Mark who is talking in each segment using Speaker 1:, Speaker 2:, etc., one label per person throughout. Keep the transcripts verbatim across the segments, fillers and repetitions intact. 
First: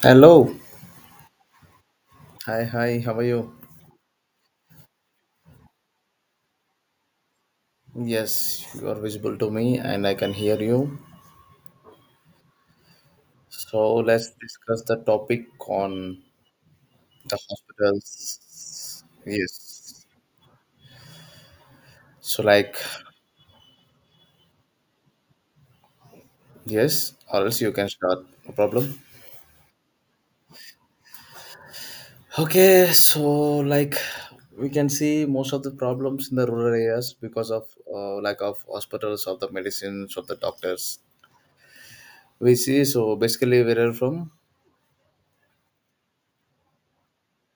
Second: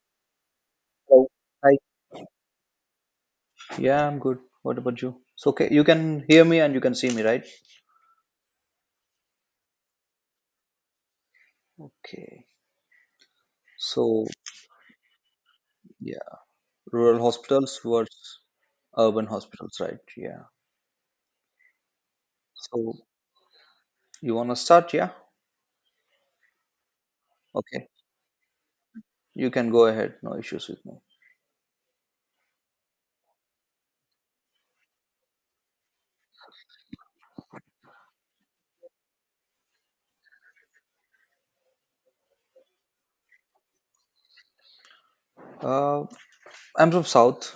Speaker 1: Hello.
Speaker 2: Hello. Hi.
Speaker 1: Hi, hi. How are you?
Speaker 2: Yeah, I'm good. What about you? So, okay, you can hear me and you can see me, right?
Speaker 1: Yes, you are visible to me and I can hear you.
Speaker 2: Okay.
Speaker 1: So
Speaker 2: So,
Speaker 1: let's discuss the topic
Speaker 2: yeah,
Speaker 1: on
Speaker 2: rural
Speaker 1: the
Speaker 2: hospitals versus
Speaker 1: hospitals.
Speaker 2: urban hospitals, right?
Speaker 1: Yes.
Speaker 2: Yeah.
Speaker 1: So, like,
Speaker 2: So, you want to start? Yeah.
Speaker 1: yes, or else you
Speaker 2: Okay.
Speaker 1: can start. No problem.
Speaker 2: You can go ahead. No issues with me.
Speaker 1: Okay, so like we can see most of the problems in the rural areas because of uh, lack of hospitals, of the medicines, of the doctors. We see, so basically, where are you from?
Speaker 2: Uh, I'm from South.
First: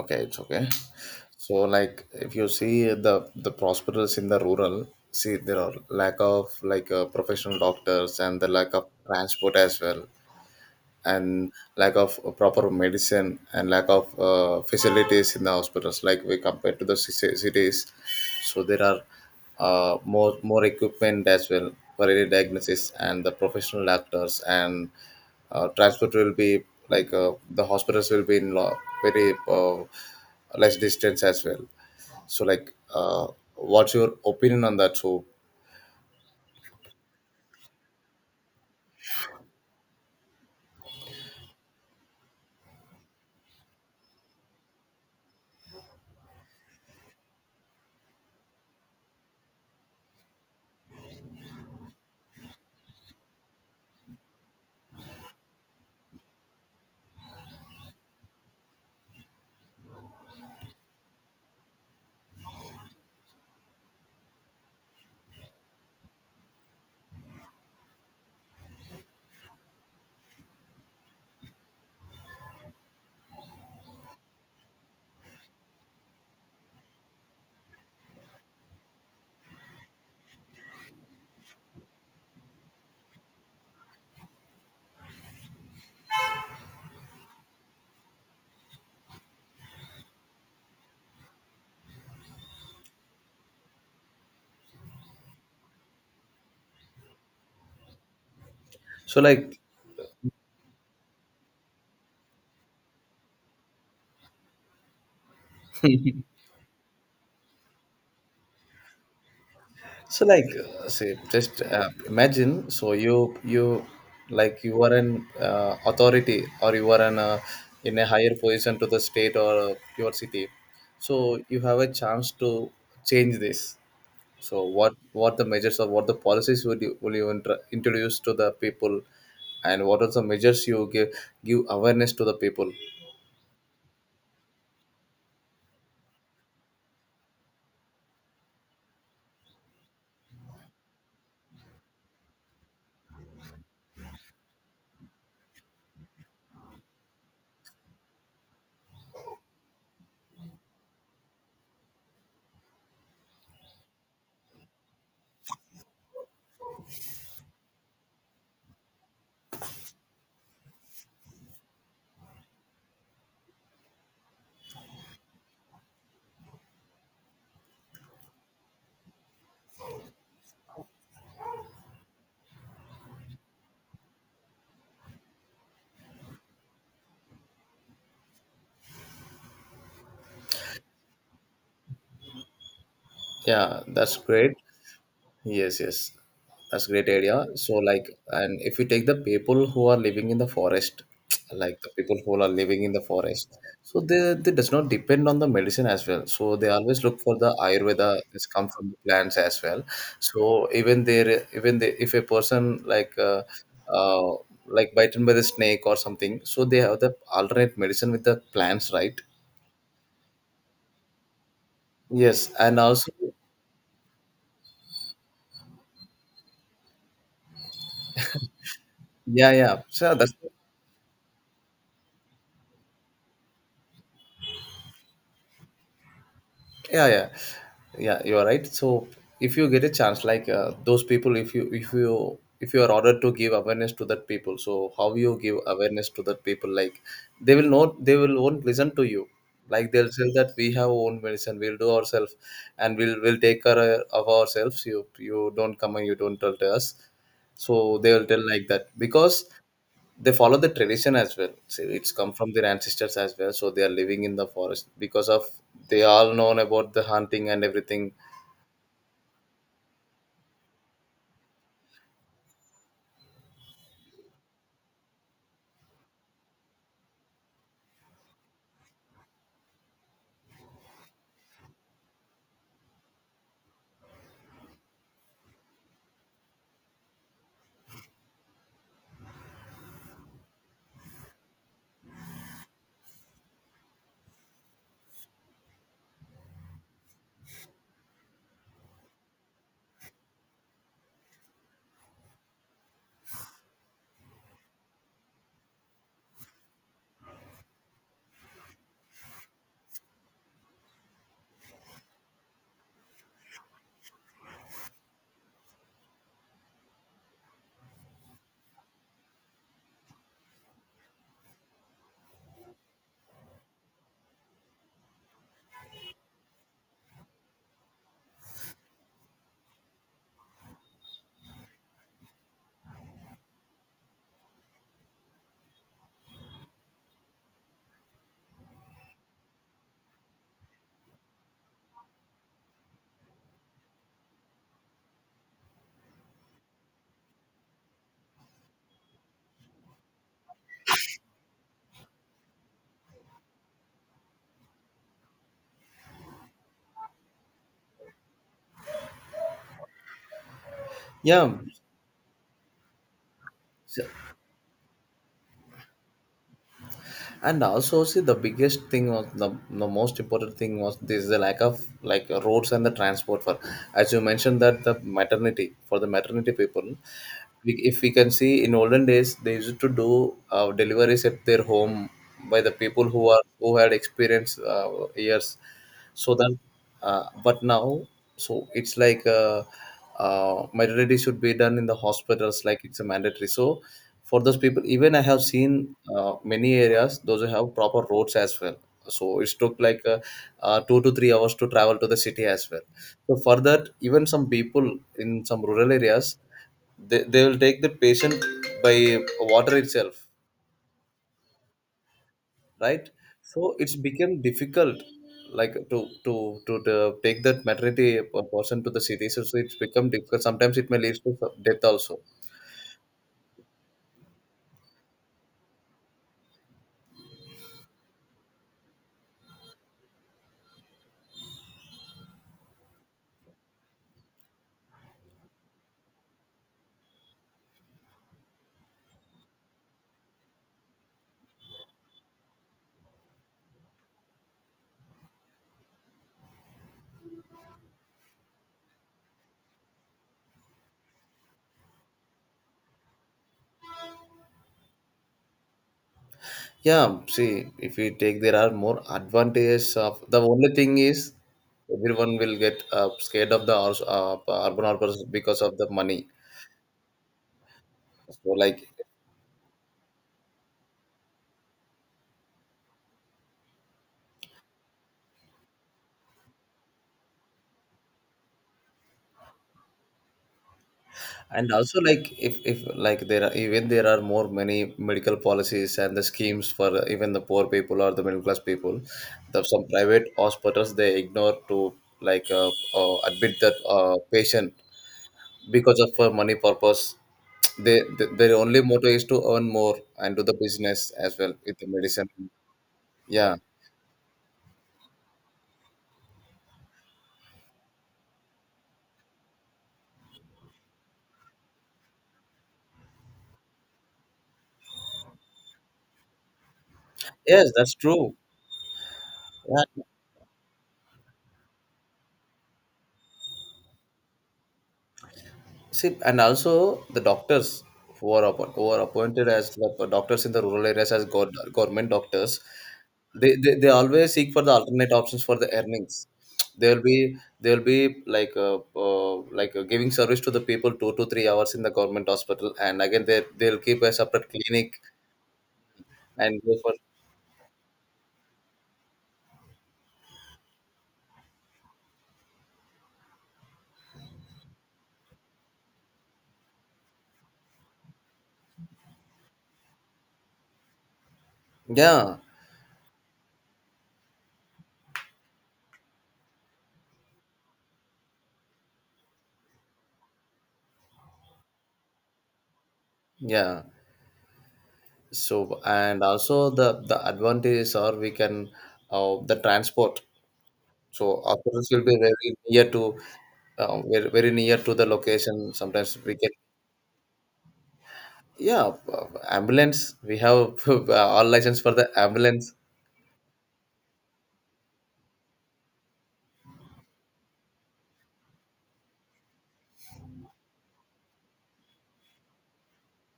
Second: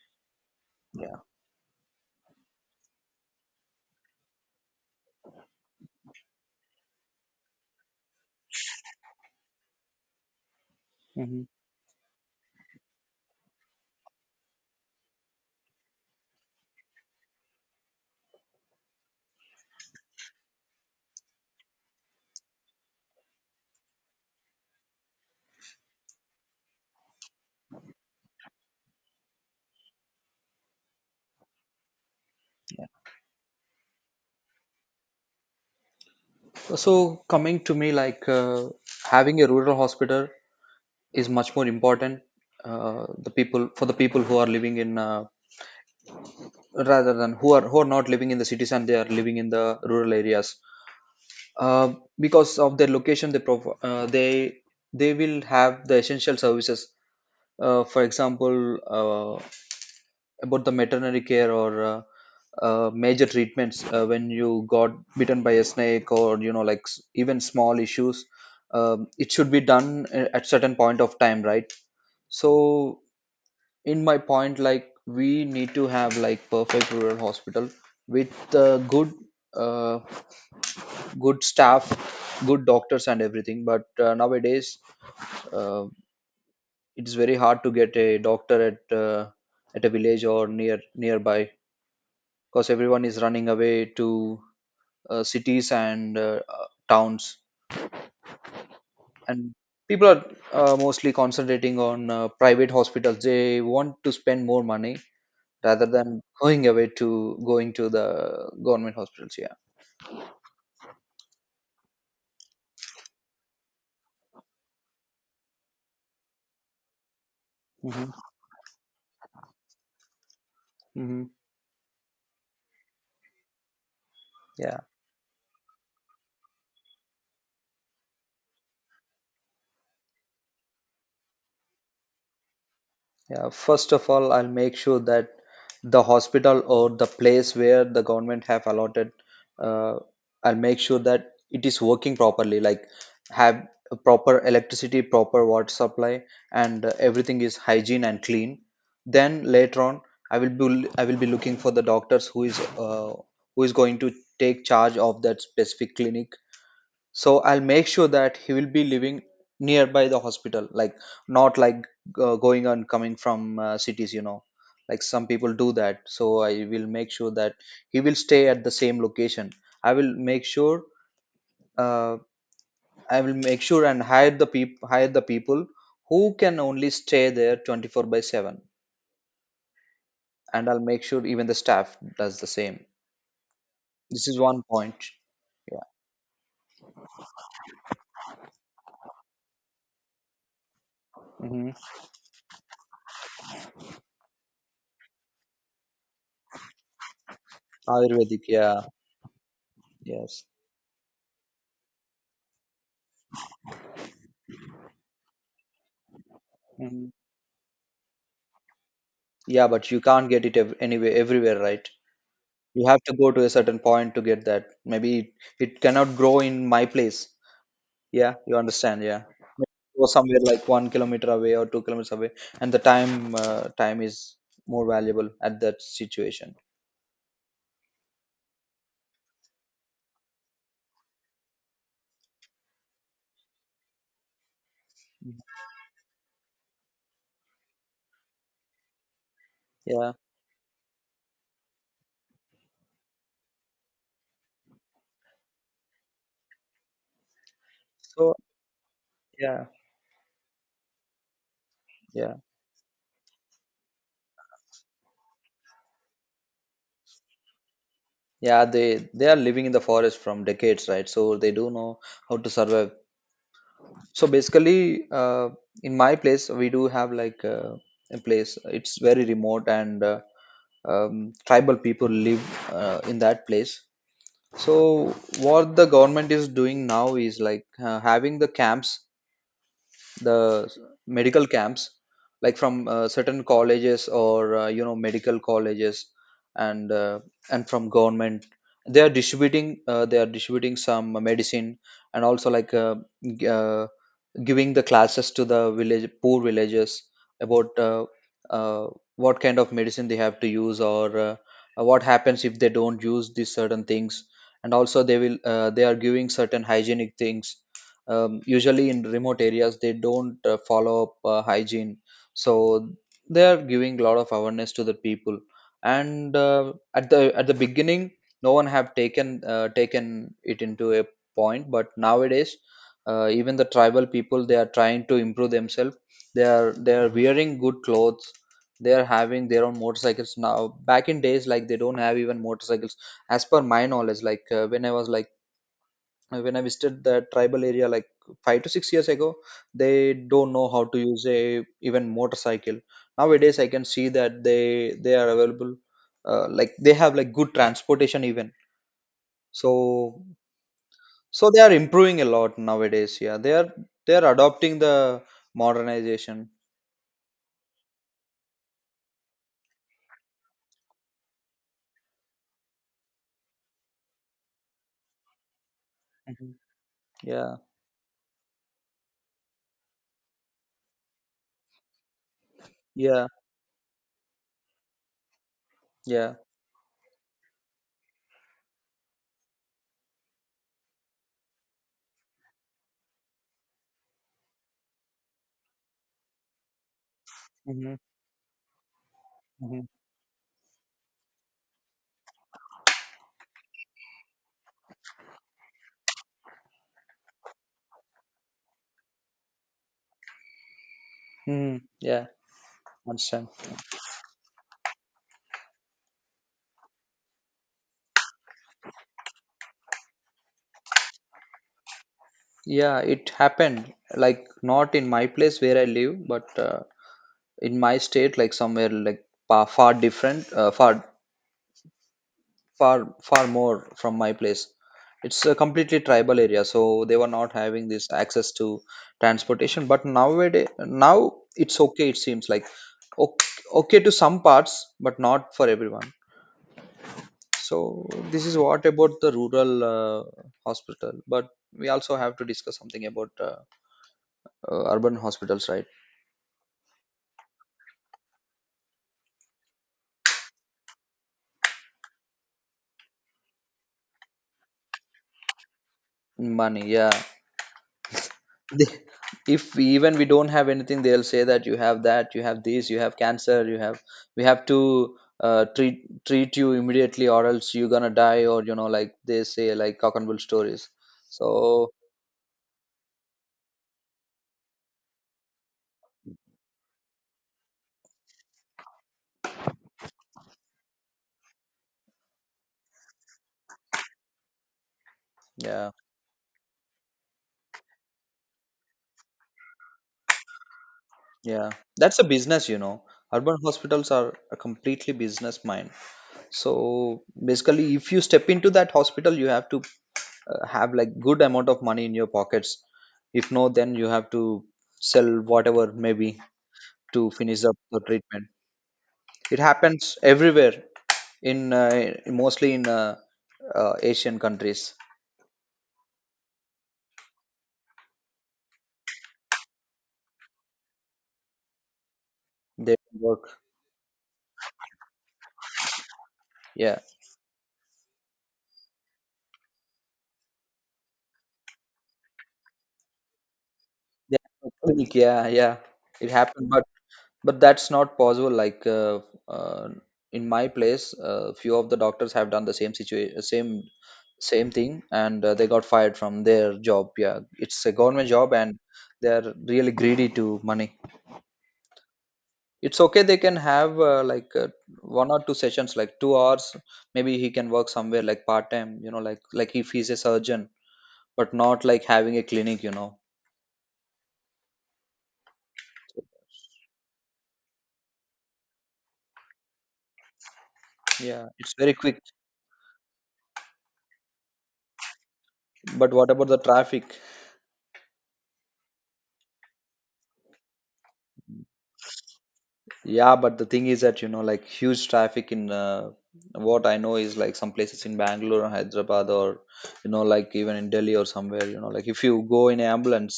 Speaker 1: Okay, it's okay.
Speaker 2: Yeah.
Speaker 1: So, like, if you see the the prosperous in the rural, see there are lack of like uh, professional doctors and the lack of transport as well,
Speaker 2: Hmm.
Speaker 1: and lack of uh, proper medicine and lack of uh, facilities in the hospitals. Like we compare to the ci- cities, so there are uh, more more equipment as well for early diagnosis and the professional doctors and uh, transport will be like uh, the hospitals will be in lo- very uh, less distance as well so like, uh, what's your opinion on that? So
Speaker 2: So, coming to me, like uh, having a rural hospital is much more important. Uh, the people for the people who are living in uh, rather than who are who are not living in the cities and they are living in the rural areas, uh, because of their location they prov- uh, they they will have the essential services, uh, for example, uh, about the veterinary care or uh, uh, major treatments uh, when you got bitten by a snake or you know like s- even small issues. Um, it should be done a- at certain point of time, right? So in my point, like, we need to have like perfect rural hospital with uh, good, uh, good staff, good doctors and everything. But uh, nowadays, uh, it's very hard to get a doctor at uh, at a village or near nearby, because everyone is running away to uh, cities and uh, uh, towns.
Speaker 1: so
Speaker 2: And
Speaker 1: like
Speaker 2: people are uh, mostly concentrating on uh, private hospitals. They want to spend more money rather than going away to going to the government hospitals. Yeah.
Speaker 1: So like uh, say just uh, imagine so you you like you are an uh, authority or you are an uh, in a
Speaker 2: Hmm.
Speaker 1: higher position to the state or uh, your city
Speaker 2: Hmm.
Speaker 1: so you have a chance to change this, so
Speaker 2: Yeah,
Speaker 1: what what the measures or what the policies would you, will you intra- introduce to the people, and what are the measures you give give awareness to the people.
Speaker 2: yeah, first of all I'll make sure that the hospital or the place where the government have allotted, uh, I'll make sure that it is working properly, like have a proper electricity, proper water supply, and uh, everything is hygiene and clean. Then later on, i will be I will be looking for the doctors who is, uh, who is going to take charge of that specific clinic. So I'll make sure that he will be living nearby the hospital, like not like uh, going and coming from uh, cities, you know, like some people do that. So I will make sure that he will stay at the same location. I will make sure, uh, I will make sure and hire the people hire the people who can only stay there twenty-four by seven. And I'll make sure even the staff does the same.
Speaker 1: Yeah, that's
Speaker 2: This is
Speaker 1: great.
Speaker 2: one point.
Speaker 1: Yes,
Speaker 2: Yeah.
Speaker 1: yes. That's great idea. So like, and if you take the people who are living in the forest,
Speaker 2: Hmm.
Speaker 1: like the people who are living in the forest, so they, they does not depend on the medicine as well. So they always look for the Ayurveda,
Speaker 2: Ayurvedic,
Speaker 1: this come
Speaker 2: yeah.
Speaker 1: from the plants as well.
Speaker 2: Yes.
Speaker 1: So even there even they, if a person like uh, uh, like bitten by the snake or something, so they have
Speaker 2: Mm-hmm.
Speaker 1: the alternate medicine with the plants, right?
Speaker 2: Yeah, but you can't get it ev- anyway everywhere, right?
Speaker 1: Yes, and
Speaker 2: You have
Speaker 1: also
Speaker 2: to go to a certain point to get that. Maybe it it cannot grow in my place. Yeah, you understand. Yeah,
Speaker 1: yeah, yeah.
Speaker 2: go
Speaker 1: So that's
Speaker 2: somewhere like one kilometer away or two kilometers away, and the time, uh, time is more valuable at that situation.
Speaker 1: yeah, yeah, yeah, you're right. So if you get a chance like uh, those people, if you if you if you are ordered to give awareness to that people, so how you give awareness to that people? Like, they will not they will won't listen to you, like they'll
Speaker 2: Yeah.
Speaker 1: say that we have our own medicine, we'll do ourselves, and we'll we'll take care of ourselves. You you don't come and you don't tell to us. So they will
Speaker 2: So
Speaker 1: tell like that, because
Speaker 2: yeah,
Speaker 1: they follow the tradition as well, so it's come
Speaker 2: yeah,
Speaker 1: from their ancestors as well, so they are living in the forest because of they all known about the hunting and everything.
Speaker 2: yeah. They they are living in the forest from decades, right? So they do know how to survive. So basically, uh, in my place, we do have like uh, a place. It's very remote, and uh, um, tribal people live uh, in that place. So what the government is doing now is like uh, having the camps, the s- medical camps, like from uh, certain colleges or uh, you know, medical colleges, and uh, and from government they are distributing uh, they are distributing some medicine, and also like uh, g- uh, giving the classes to the village poor villagers about uh, uh, what kind of medicine they have to use, or uh, what happens if they don't use these certain things. And also they will uh, they are giving certain hygienic things. Um, usually in remote areas they don't uh, follow up uh, hygiene, so they are giving a lot of awareness to the people. And uh, at the at the beginning no one have taken uh, taken it into a point, but nowadays uh, even the tribal people, they are trying to improve themselves. They are they are wearing good clothes, they are having their own motorcycles now. Back in days, like, they don't have even motorcycles. As per my knowledge, like uh, when I was like, uh, when I visited the tribal area, like, five to six years ago, they don't know how to use a even motorcycle. Nowadays, I can see that they they are available, uh, like they have like good transportation even. So so
Speaker 1: Yeah,
Speaker 2: they are improving a lot nowadays. Yeah, they are
Speaker 1: so
Speaker 2: they are adopting the modernization.
Speaker 1: and also see the biggest thing was the, the most important thing was this, the lack of like roads and the transport for, as you mentioned, that the maternity for the maternity
Speaker 2: Hmm.
Speaker 1: people,
Speaker 2: Yeah,
Speaker 1: we, if we can see, in olden days they used to do uh, deliveries at their home by the people
Speaker 2: yeah,
Speaker 1: who are who had experience uh, years, so
Speaker 2: yeah.
Speaker 1: that, uh, but now, so it's like uh, uh, maternity should be done in the hospitals, like it's a mandatory. So for those people, even I have seen uh, many areas those who have
Speaker 2: Hmm.
Speaker 1: proper roads as well, so it took
Speaker 2: Hmm.
Speaker 1: like uh, uh, two to three hours to travel to the city as well. So for that, even some people in some rural areas, they, they will take the patient by water itself,
Speaker 2: Hmm. Yeah,
Speaker 1: right?
Speaker 2: understand.
Speaker 1: So it's become difficult, like to to to, to take that maternity person to the city, so, so it's become difficult, sometimes it may lead to death also.
Speaker 2: Yeah, it happened like not in my place where I live, but uh, in my state, like, somewhere like far, far different, uh, far far far more from my place. It's a completely tribal area, so they were not having this access to transportation. But nowadays now it's okay, it seems like okay, okay to some parts but not for everyone. So this is what about the rural uh, hospital, but we also have to discuss something about uh, uh, urban hospitals, right?
Speaker 1: Yeah, see, if you take, there are more advantages, of the only thing is everyone will get uh, scared of the urs- uh, urban outbursts because of the money.
Speaker 2: Money, yeah.
Speaker 1: So like,
Speaker 2: They- if even we don't have anything, they'll say that you have that you have this, you have cancer, you have, we have to uh, treat treat you immediately or else you're gonna die, or you know, like they say like cock and bull stories. So
Speaker 1: and also like, if if like there are, even there are more, many medical policies and the schemes for uh, even the poor people or the middle class people. The, some private hospitals they ignore to like uh, uh, admit that uh, patient
Speaker 2: yeah,
Speaker 1: because of uh, money purpose. they, they their only motto is to earn more and do the business as well
Speaker 2: yeah,
Speaker 1: with the
Speaker 2: that's a
Speaker 1: medicine.
Speaker 2: business, you know. Urban
Speaker 1: Yeah,
Speaker 2: hospitals are a completely business mind. So basically if you step into that hospital you have to uh, have like good amount of money in your pockets. If no, then you have to sell whatever, maybe, to finish
Speaker 1: yes,
Speaker 2: up
Speaker 1: that's
Speaker 2: the
Speaker 1: true,
Speaker 2: treatment. It
Speaker 1: yeah.
Speaker 2: happens everywhere, in uh, mostly in uh, uh, Asian countries.
Speaker 1: See, and also the doctors who are, appo- who are appointed as the doctors in the rural areas as go government doctors,
Speaker 2: They
Speaker 1: they,
Speaker 2: work.
Speaker 1: they they always seek for the alternate options for the earnings.
Speaker 2: Yeah.
Speaker 1: They'll be they'll be like uh, uh, like uh, giving service to the people two to three hours in the government hospital, and again they they'll keep a
Speaker 2: They
Speaker 1: separate
Speaker 2: have a
Speaker 1: clinic
Speaker 2: clinic. Yeah. Yeah. It
Speaker 1: and
Speaker 2: happened,
Speaker 1: go
Speaker 2: but
Speaker 1: for,
Speaker 2: but that's not possible. Like uh, uh, in my place, uh, few of the doctors have done the same situation, same same thing, and uh, they got fired from their job. Yeah. It's a government job, and they are really greedy to money.
Speaker 1: yeah,
Speaker 2: It's okay, they can have uh, like uh, one or two sessions, like two hours. Maybe he can work somewhere like part time, you know, like like if he's a surgeon, but not like having a clinic, you know.
Speaker 1: yeah. So and also the the advantages are we can uh, the transport. So
Speaker 2: Yeah, it's
Speaker 1: hospitals
Speaker 2: very
Speaker 1: will be
Speaker 2: quick.
Speaker 1: very near to uh, very, very near to the location.
Speaker 2: But
Speaker 1: Sometimes
Speaker 2: what
Speaker 1: we
Speaker 2: about
Speaker 1: can,
Speaker 2: the traffic?
Speaker 1: yeah, uh, ambulance. We have all license for the ambulance,
Speaker 2: Yeah, but the thing is that you know, like, huge traffic in uh, what I know is like some places in Bangalore or Hyderabad, or you know, like, even in Delhi or somewhere. You know, like, if you go in an ambulance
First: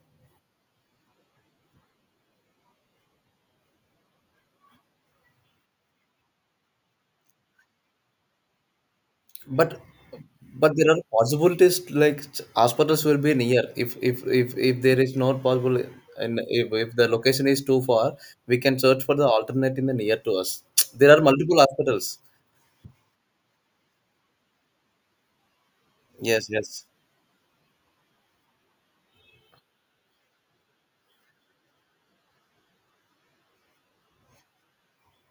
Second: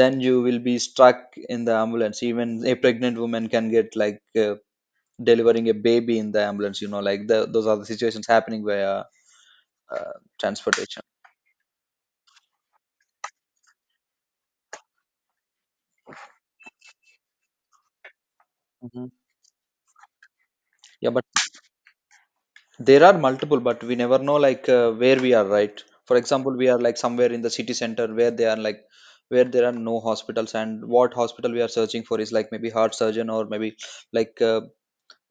Speaker 2: then you will be stuck in the ambulance. Even a pregnant woman can get like uh, delivering a baby in the ambulance. You know, like, the, those are the situations happening via
Speaker 1: but
Speaker 2: uh,
Speaker 1: but there are
Speaker 2: transportation.
Speaker 1: possibilities to, like hospitals will be near if, if if, if there is not possible, and if, if the location is too far, we can search
Speaker 2: Hmm.
Speaker 1: for the alternate in the near to us.
Speaker 2: Yeah,
Speaker 1: There are
Speaker 2: but
Speaker 1: multiple hospitals.
Speaker 2: there are multiple, but we never know like uh, where we are, right? For
Speaker 1: Yes,
Speaker 2: example, we are
Speaker 1: yes,
Speaker 2: like somewhere in the city center where they are like where there are no hospitals, and what hospital we are searching for is like maybe heart surgeon, or maybe like uh,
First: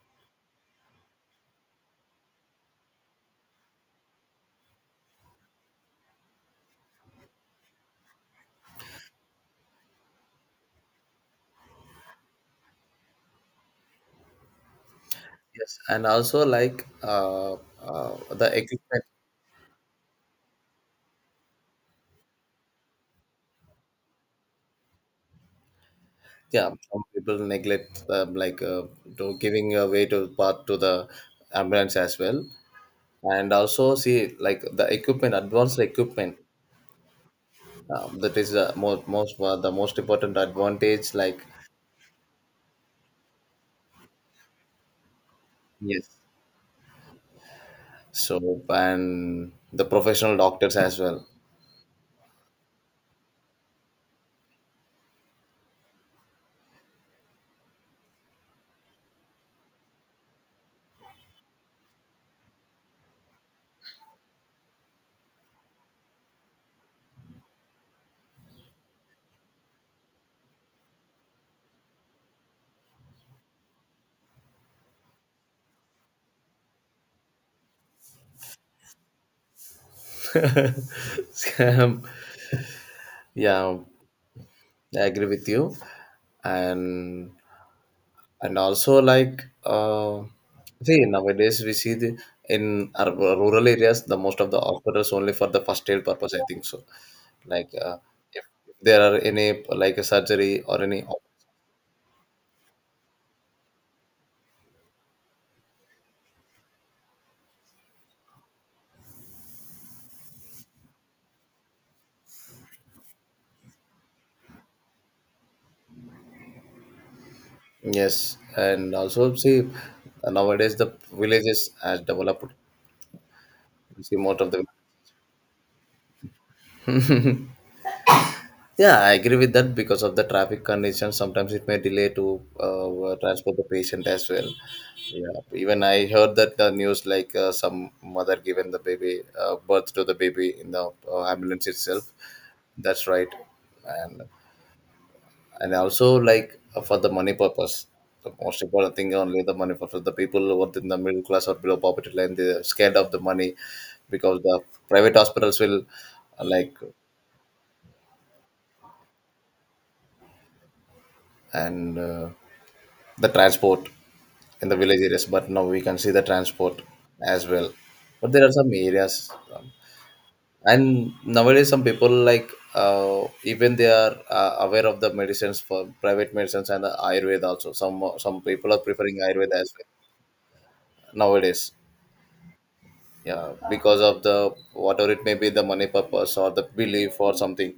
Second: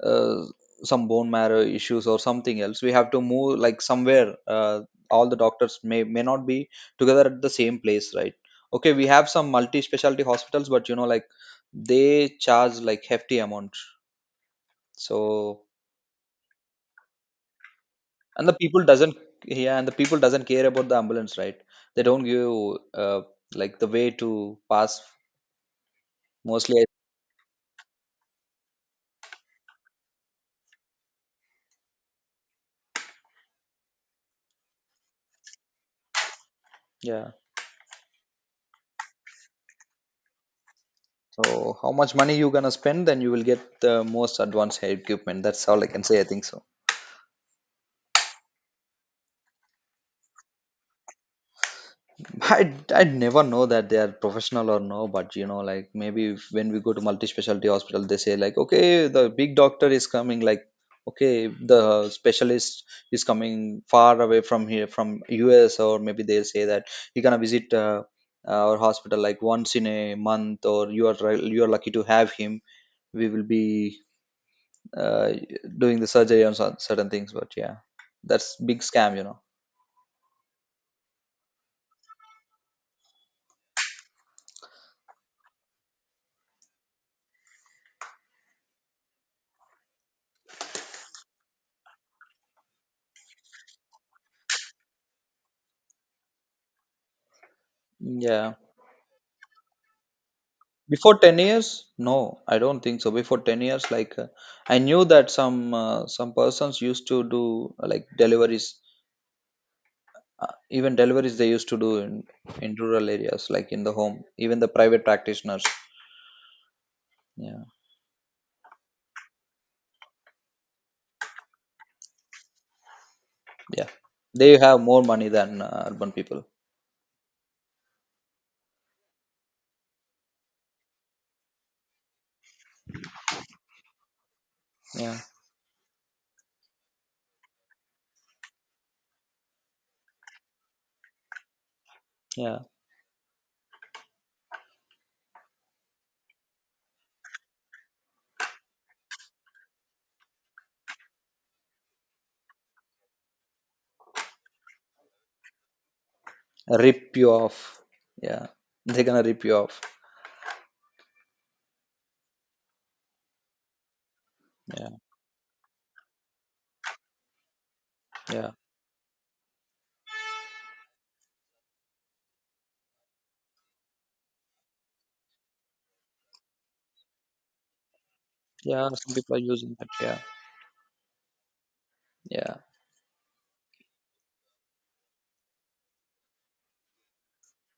Speaker 2: uh, some bone marrow issues or something else, we have to move like somewhere. Uh, all the doctors may may not be together at the same place, right? Okay, we have some multi specialty hospitals, but you know, like, they charge like hefty amount. So.
Speaker 1: yes, and also like uh, uh, the
Speaker 2: And the people
Speaker 1: equipment.
Speaker 2: doesn't, yeah, and the people doesn't care about the ambulance, right? They don't give, uh, like, the way to pass,
Speaker 1: Yeah,
Speaker 2: mostly.
Speaker 1: some people neglect um, like uh, to giving away to part to the ambulance as well, and also see like the equipment, advanced equipment.
Speaker 2: Yeah.
Speaker 1: Um, that is the most most uh, the most important advantage. Like,
Speaker 2: So how much money you gonna spend, then you will get the most advanced equipment. That's all I can
Speaker 1: yes,
Speaker 2: say, I think so.
Speaker 1: so and the professional doctors as well.
Speaker 2: I I never know that they are professional or no, but you know, like, maybe if- when we go to multi-specialty hospital, they say like, okay, the big doctor is coming, like, okay, the specialist is coming far away from here, from U S, or maybe they'll say that you're gonna visit uh, uh, our hospital like once in a month, or you are ri- you are lucky to have him. We will be uh, doing the surgery on cer- certain things, but yeah, that's big scam, you know.
Speaker 1: Yeah, I agree with you, and and also like uh, see nowadays we see the in our rural areas, the most of the hospitals only for the first aid purpose, I think so. Like uh, if
Speaker 2: Yeah.
Speaker 1: there are any like a surgery or any
Speaker 2: Before
Speaker 1: op-
Speaker 2: ten years? No, I don't think so. Before ten years, like uh, I knew that some uh, some persons used to do uh, like deliveries, uh, even deliveries they used to do in in rural areas, like in the home. Even the private practitioners, yeah,
Speaker 1: yes, and also see, nowadays the villages has developed,
Speaker 2: yeah,
Speaker 1: we see most of
Speaker 2: they
Speaker 1: the,
Speaker 2: have more money than uh, urban people.
Speaker 1: yeah, I agree with that because of the traffic conditions. Sometimes it may delay to uh, transport the patient as well.
Speaker 2: Yeah,
Speaker 1: Yeah, even I heard that the news like uh, some mother given the baby uh, birth to the baby in the uh, ambulance itself.
Speaker 2: yeah,
Speaker 1: That's right, and and also like uh, for the money purpose. The most important thing only the money purpose. The people who are in the middle class or below poverty line, they're scared of the money because the private hospitals will, uh, like,
Speaker 2: rip you off. Yeah, they're gonna rip you off.
Speaker 1: and uh, the transport in the
Speaker 2: Yeah,
Speaker 1: village areas. But now we can see the transport as well, but there
Speaker 2: yeah,
Speaker 1: are some areas, um, and nowadays some people like uh, even they are uh, aware of the medicines, for private medicines and the ayurveda also, some some people are
Speaker 2: yeah. Some
Speaker 1: preferring
Speaker 2: people are
Speaker 1: ayurveda as
Speaker 2: using that.
Speaker 1: well
Speaker 2: Yeah,
Speaker 1: nowadays.
Speaker 2: yeah.
Speaker 1: Yeah, because of the, whatever it may be, the money purpose or the belief or something,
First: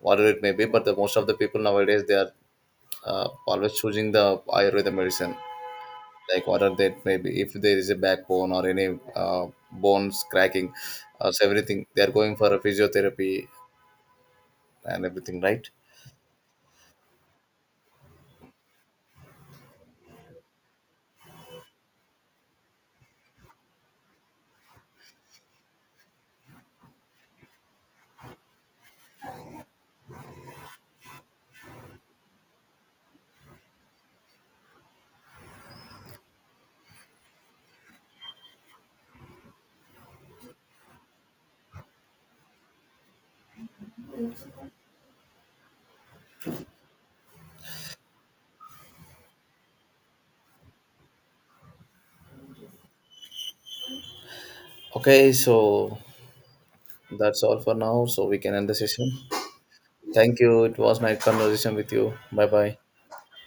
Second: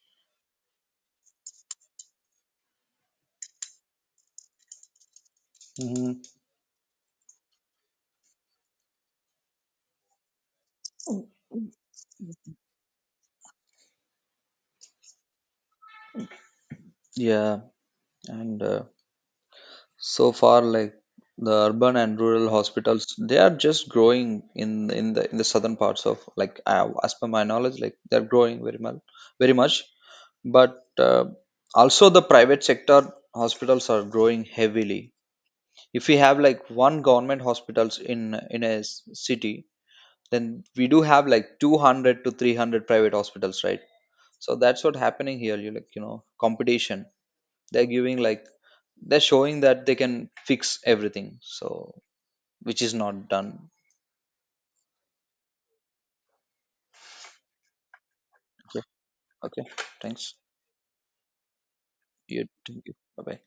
Speaker 1: whatever it may be, but the most of the people nowadays, they are uh, always choosing the ayurveda medicine.
Speaker 2: Hmm.
Speaker 1: Like, what are that, maybe if there is a backbone or any uh, bones cracking or everything, they are going for a physiotherapy and everything, right?
Speaker 2: Yeah, and uh, so far like the urban and rural hospitals they are just growing in in the in the southern parts of, like uh, as per my knowledge, like they're growing very much, very much but uh, also the private sector hospitals are growing heavily. If we have like one government hospitals in in a s- city, then we do have like two hundred to three hundred private hospitals, right? So that's what happening here, you like, you know, competition. They're giving like, they're showing that they can fix everything, so which is not done.
Speaker 1: Okay, so that's all for now, so we can end the
Speaker 2: Okay.
Speaker 1: session.
Speaker 2: Okay. Thanks.
Speaker 1: Thank you, it was nice conversation with you, bye
Speaker 2: You,
Speaker 1: bye.
Speaker 2: thank you, bye bye.